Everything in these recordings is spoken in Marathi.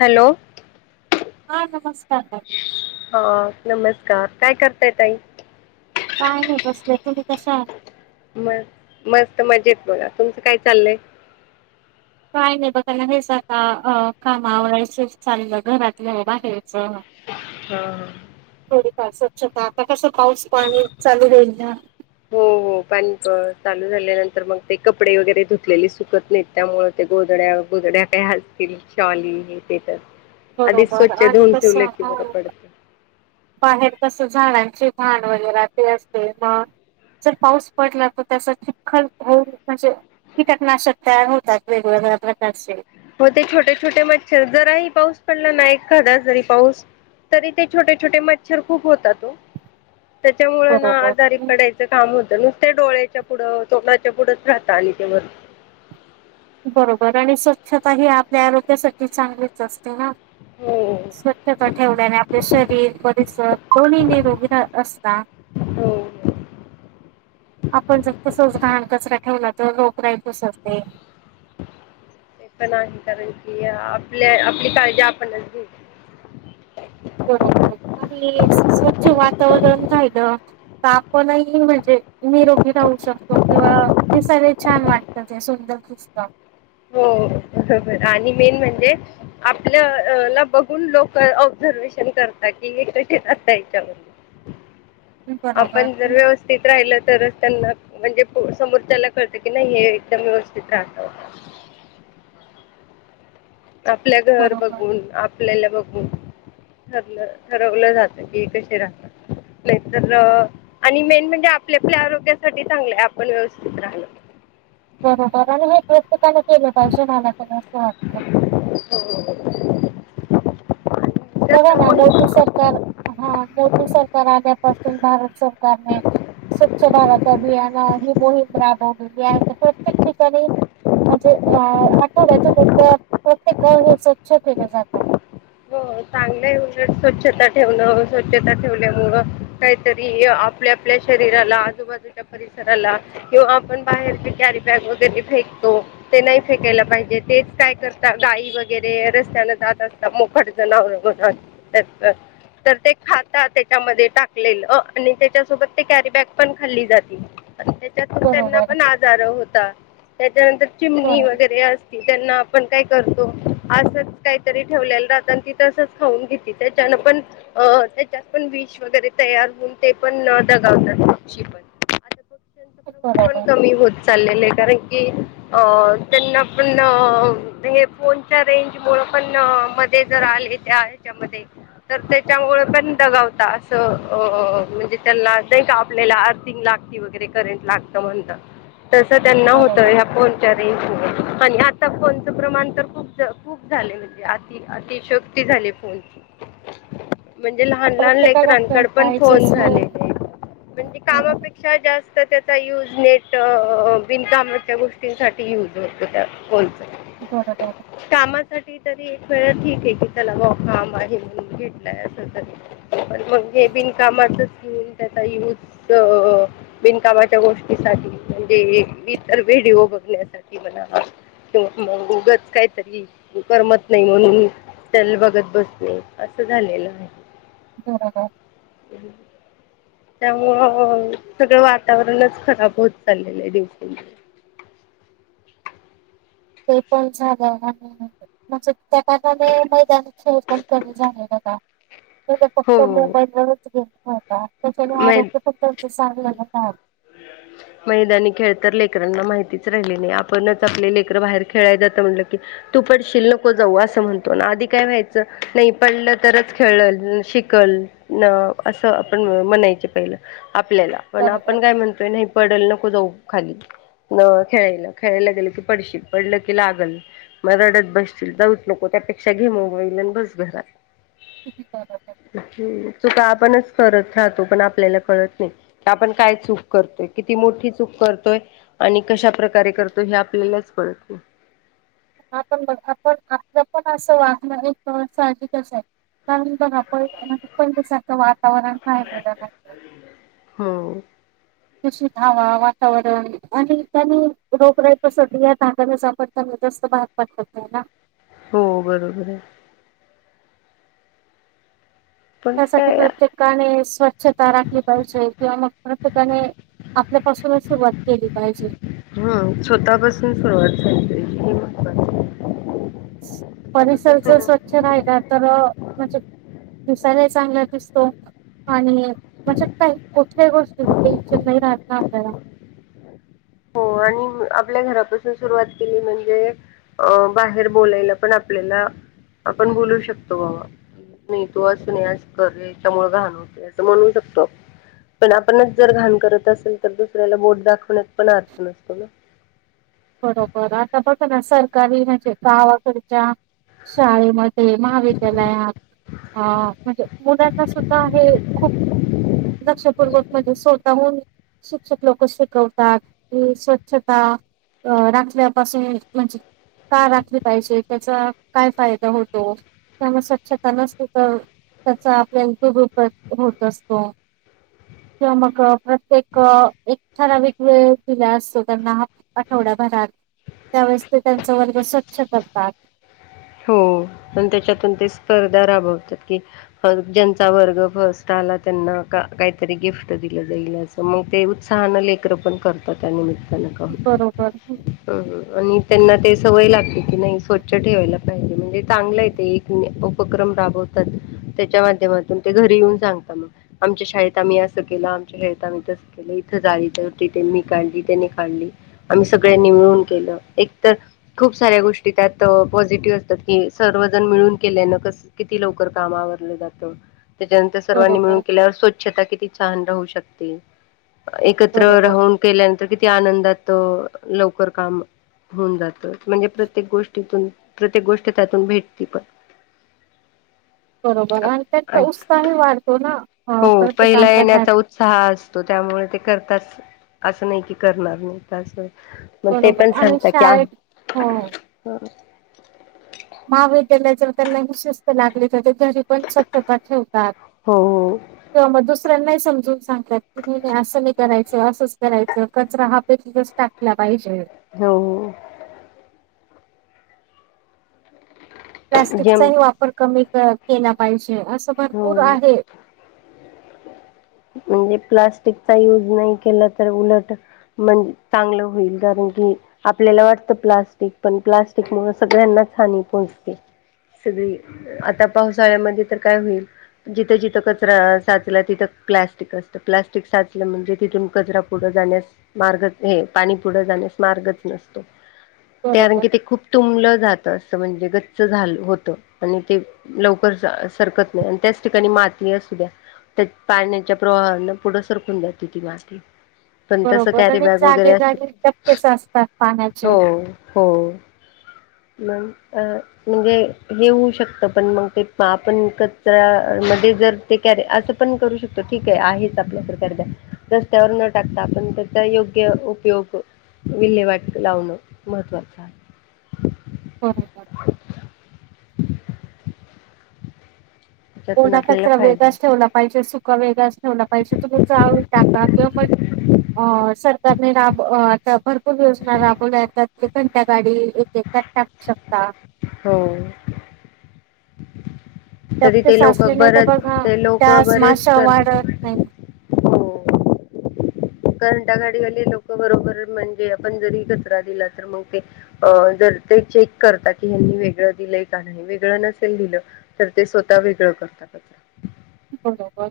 हॅलो.... हा नमस्कार.... हा नमस्कार काय करताय ताई.... काय नाही बसले तुम्ही कशा... म मस्त मज येत बोला तुमचं काय चाललंय.... काय नाही बघा ना हे जाग कामावरस चाललं घरातलं बाहेरचं... हा... थोडीफार स्वच्छता आता कसं पाऊस पाणी चालू देईल द... हो हो पानी चालू झाल्यानंतर मग ते कपडे वगैरे धुकलेले सुकत नाहीत त्यामुळे ते गोदड्या गोदड्या प असतील शॉली ते तर... आधीच बरोबर स्वच्छ आणि धऊन ठेवले कसं की बरं हो पडत.... बाहेर कस झाडांची भांडवल वगैरे ते असते मग.... जर पाऊस पडला तर त चिखखल होऊ म्हणजे.... कीटनाशक तयार होतात वेगवेगळ्या प्रकारचे.... हो ते छोटे छोटे मच्छर जराही पाऊस पडला ना एखादा जरी पाऊस... तरी ते छोटे छोटे मच्छर खूप होतातो त्याच्यामुळं ना बरोबर. आजारी हम्म. पडायच.... काम होत नुसते डोळयाच्या पुढं तोडाच्या पुढंच राहतं आणि ते... बरोबर आणि स्वच्छता ही आपल्या आरोग्यासाठी चांगलीच असते ना.... हो.... स्वच्छता ठेवल्याने आपले शरीर परिसर दोन्ही निरोगी असत... हो... आपण जर तसोच घाण कचरा ठेवला तर लोक रोगराई पसरते.. नाही कारण की आपल्या आपली काळजी आपणच घ... बरोबर आणि स्वच्छ वातावरण रहायल..... तर आपणही म्हणजे निरोगी राहू शकतो किंवा दिसायला छान वाटत. सुंदर दिसत हो बरोबर आणि मेन म्हणजे आपल्या ला बघून लोक ऑब्झर्वेशन करतात कि, हे कशे खाता याच्यामध्ये बरोबर आपण जर व्यवस्थित राहिल तरच त्यांना म्हणजे समोर त्याला कळतं की नाही हे एकदम व्यवस्थित राहत होत. आपल्या घर बरोबर बघून आपल्याला बघून ठरलं ठरवलं जात की कसे राहतात. नाही तर आणि मेन म्हणजे आपल्या आपल्या आरोग्यासाठी चांगलंय आपण व्यवस्थित राहल बरोबर आणि हे प्रत्येकाने केलं पाहिजे मला त्री असं वाटतं. बघा कसं ना मोठ मग सरकार हा मोठ सरकार आल्यापासून भारत सरकारने स्वच्छ भारत अभियान ही मोहीम राबवलेली आहे तर प्रत्येक ठिकाणी म्हणजे अ आठवड्यात मुदा प्रत्येक गाव हे स्वच्छ केले जातात चांगलं स्वच्छता ठेवण स्वच्छता ठेवल्यामुळ काहीतरी आपल्या आपल्या शरीराला आजूबाजूच्या परिसराला किंवा आपण बाहेरचे कॅरी बॅग वगैरे फेकतो. ते नाही फेकायला पाहिजे, तेच काय करता गाई वगैरे रस्त्यान जात असतात मोकड [inaudible] तर ते खाता त्याच्यामध्ये टाकलेल आणि त्याच्यासोबत ते कॅरी बॅग पण खाल्ली जाते. त्याच्यात त्यांना बरोबर पण आजार होता त्याच्यानंतर चिमणी बरोबर वगैरे अस त्यांना आपण काय करतो असच काहीतरी ठेवलेल राहट त तसच खाऊन घेते त्याच्यान पण अ त्याच्यात पण विष वगैरे तयार होऊन ते पण दगावतात पण आता पक्ष्यांचं प्रमाण पण बरोबर कमी होत चाललेले आहे कारण की अ त्यांना पण हे फोनच्या रेंज मुळ पण म ते जर आले ते याच्या मध्ये तर त्याच्यामुळे पण दगावता असं अ म्हणजे त्यांना नाही का आपलेला आर्थिग लागते वगैरे करंट लागत म्हणत तस त्यांना होतं बरोबर ह फोन रेन्जमूळ पण आता फोनच प्रमाण तर खूप जास्त खूप झाले म्हणजे अति अतिशयोक्ती झाली फोनची म्हणजे लहान लहान प्रत्येकाला फोन लेकरांकड पण पाहिजेच फोन हो झाले म्हणजे बरोबर कामापेक्षा पेक्षा जास्त त्या चा यूज नेट बिनकामाच्या गोष्टींसाठी यूज होतो त्या फोनचा दोड [inaudible] [unintelligible] कामासाठी तरी एक वेळा ठीक आहे की त्याला हो काम आहे म भेटलाय असं तरी मग हे बिनकामाच स्क्रीन त्याचा यूज बिनकामा गोष्टीसाठी म्हणजे ईतर व्हिडिओ बघण्यासाठी ब त मग उगच काय तरी करमत नाही म्हणून त्याला बघत बसणे असं झालेलं आहे. बरोबर. ह त्यामुळं सगळं वातावरणच खराब होत चाललेलं आहे दिवशी दिवस ते पण साध म्हणजे त्याने मैदाना खेळ पण कमी झाले बघा फक्त हो मोबाईल वरच गेम खेळता, त्याच्याने आरोग्य फक्त चांगले नाही हो मैदानी खेळ तर लेकरांना माहितीच राहिली नाही, आपणच आपले लेकर बाहेर खेळाय जातं म्हटलं की. तू पडशील नको जाऊ असं म्हणतो ना आधी काय व्हायचं नाही पडलं तरच खेळल शिकल. न असं आपण म्हणायचे पहिलं आपल्याला पण बरोबर आपण काय म्हणतोय नाही पडल नको जाऊ खाली मग खेळायला, खेळायला गेलं की पडशील पडलं की लागल मग रडत बसतील जाऊच लोको त्यापेक्षा घेमबाईल आणि बस घरात किती ह् चु का आपणच करत पण आपल्याला कळत नाही आपण चूक करतोय. मोठी कशा प्रकारे करतो. हे आपल्यालाच कळत नाही. आपलं पण असं वागणं एक साहजिकच आहे. नाही बघा पण पणच्यासारखं वातावरण राहिलेलं नाही [unintelligible] हो वातावरणामुळे दूषित हवा रोगराई पसरते. जरदस्त बार पठत आहे ना [unintelligible] हो बरोबर आहे. पण त्यासाठी काय प्रत्येकाने स्वच्छता राखली पाहिजे किंवा मग प्रत्येकाने आपल्यापासून सुरवात केली पाहिजे स्वतःपासून सुरुवात झाली पाहिजे. स्वतःपासून परिसर सुरू स्वच्छ राहिला तर. दिसायला चांगला दिसतो. कुठल्याही गोष्टी च टेशन नाही राहत. आपल्याला हो आणि आपल्या घरापासून सुरुवात केली म्हणजे. अं बाहेर बोलायला पण आपल्याला आपण बोलू शकतो बाबा नाही तू अस नस करे याच्यामुळे घाणवते असं म्हणवू शकत पण आपणच जर घाण करत असेल तर दुसऱ्याला बोट दाखवण्यात पण अर्थ नसतो ना बरोबर आता बस ना सरकारी म्हणजे गावाकडच्या शाळे मध्ये मावी त्यालाय हा म्हणजे पुण्याचा सुद्धा आहे. खूप लक्षपूर्वक स्वतःहून शिक्षक लोक शिकवतात स्वच्छता. अ राखल्यापासून म्हणज [unintelligible] स्वच्छता राखली पाहिजे त्याचा काय फायदा होतो. त्याचा आपल्या उपयोग होत. असतो. किंवा मग प्रत्येक एकठरा वेग दिला असतो त्यांना हा [unintelligible] त्यांचा वर्ग ते स्वच्छ करतात. त्याच्यातून ते स्पर्धा राबवतात. ज्यांचा वर्ग फर्स्ट आला त्यांना काहीतरी गिफ्ट दिलं जाईल अस [unintelligible] उत्साहानं लेकरं पण करतात त्यांना बरोबर हं, सवय लागते स्वच्छता ठेवायची उपक्रम राबवतात ते चांगले हे त्याच्या माध्यमातून ते घरी येऊन सांगता आमच्या शाळेत आम्ही असं केलं. इथं झाली ते होती ते मी काढली त्यानी काढली [unintelligible] आम्ही सगळ्यांनी मिळून खूप साऱ्या गोष्टीत पॉझिटिव्ह केल्या. सर्वजण मिळून केल्यान किती लवकर काम आवरलं जातं सर्वांनी मिळून बरोबर केल्यावर स्वच्छता राहू शकते. एकत्र बरोबर राहून केल्यानंतर आनंदात काम लवकर होऊ शकतं म्हणजे प्रत्येक गोष्टीतून प्रत्येक गोष्ट त्यातून भेटती. काम करण्यात आणि उत्साह वाढतो. सहा असतो त्यामुळे ते करताच असं नाही की करणार नाही त्या व [unintelligible] मग ते बरोबर पण आणि सांगतात. शाळेत हो की महाविद्यालया जवळ त्यांना वि शवस्त लागले तर ते घरी पण स्वच्छता ठेवतात [unintelligible] हो हो दुसऱ्यांना समजून सांगतात की असं करायचं असंच करायचं कचरा पेटीत टाकायचं असतो. पाहिजे. हो. हो. हो जम प्लास्टिकचाही वापर कमी केला पाहिजे. हो म्हणजे प्लास्टिकचा युज नाही केलं पाहिजे. कारण की चांगलं होईल आपल्याला वाटतं प्लास्टिक पण प्लास्टिक मुळे सगळ्यांना हानी पोचते. सगळी आता पावसाळ्यामध्ये तर काय होईल. जिथं जिथं कचरा साचला तिथं प्लॅस्टिक असतं प्लॅस्टिक साचलं म्हणजे तिथून कचरा पुढं जाण्यास मार्ग हे पाणी पुढं जाण्यास मार्गच नसतो ते बरोबर आणखी ते खूप तुंबलं जात असं म्हणजे गच्च झाल होत आणि ते लवकर सरकत नाही आणि त्याच ठिकाणी माती असू द्या. पाण्याच्या प्रवाहने पुढं सरकून जाते ती माती. पण तस बरोबर कॅरी आणि बॅग वगैरे जागे असतील. जागे टप्पेच असतात पाण्याचे हो हो. मग अ म्हणजे हे होऊ शकतं पण मग ते आपण कचरा्या मध्ये जर ते कॅरे असं पण करू शकतो ठीक आहेच आपल्याकडे कॅरीबॅग रस्त्यावर न टाकता आपण त्याचा योग्य उपयोग. विल्हेवाट लावणं महत्त्वाचं आहे. बरोबरं हो त्याच्यातून आपल्याला कचरा फायदा वेगळाच होतो ठेवला पाहिजे [inaudible] वेगळच ठेवला पाहिजे तुम्ही जाळून टाका किंवा मग राब आता भरपूर योजना राबवल्या येतात ते कोणत्या गाडी एक एककात टाकू शकता. हो. तरी डबके ते लोक साचले नाही तर बरच बघा ते लोक डास बरेच माश्या वाढत करतात. नाही. घन्टा गाडी लोक बरोबर म्हणजे आपण जरी कचरा दिला तर मग ते अ जर ते चेक करतात की हनी वेगळं दिलंय का नाही वेगळं नसेल दिलं. तर ते स्वतः वेगळं करतातच. बरोबर.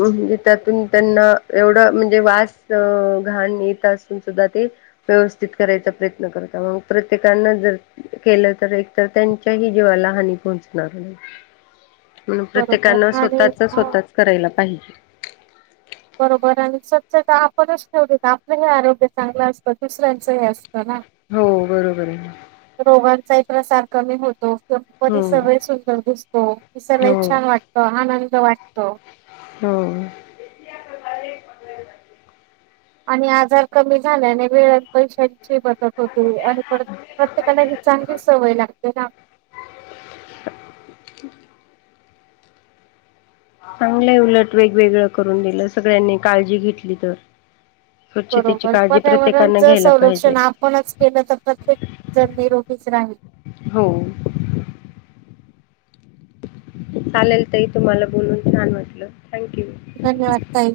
म्हणजे त्यातून त्यांना एवढं म्हणजे वास घाण येत असून सुद्धा ते व्यवस्थित करायचा प्रयत्न करत मग प्रत्येकना जर केलं तर एकतर त्यांच्याही जीवाला हानी पोहोचणार नाही. म्हण बरोबर प्रत्येकानं आणि स्वतःचच अ स्वतःच करायला पाहिजे. बरोबर आणि स्वच्छता आपणच ठेवली आपलं हे आरोग्य चांगलं असतं दुसऱ्यांचं हे असतं ना. हो बरोबर आहे ना. रोगांचाही प्रसार कमी होतो. परीसर हम्म सगळे सुंदर दिसतो ते सगळे हो छान वाटत आनंद वाटत. हो. आणि आजार कमी झाल्याने वेळात पैशांची बर. आणि पर प्रत्येकाला चांगली सवय लागते ना. [inaudible] चांगलंय उलट वेगवेगळं करून दिलं सगळ्यांनी काळजी घेतली तर. स्वच्छतेची बरोबर काळजी प्रत्येकानं पर्यावरणच घ्यायला पाहिजे. संरक्षण आपणच केलं तर प्रत्येक जर निरोगीच राहील. हो. चालेल ताई तुम्हाला बोलून, छान म्हटलं थँक यू. धन्यवाद ताई.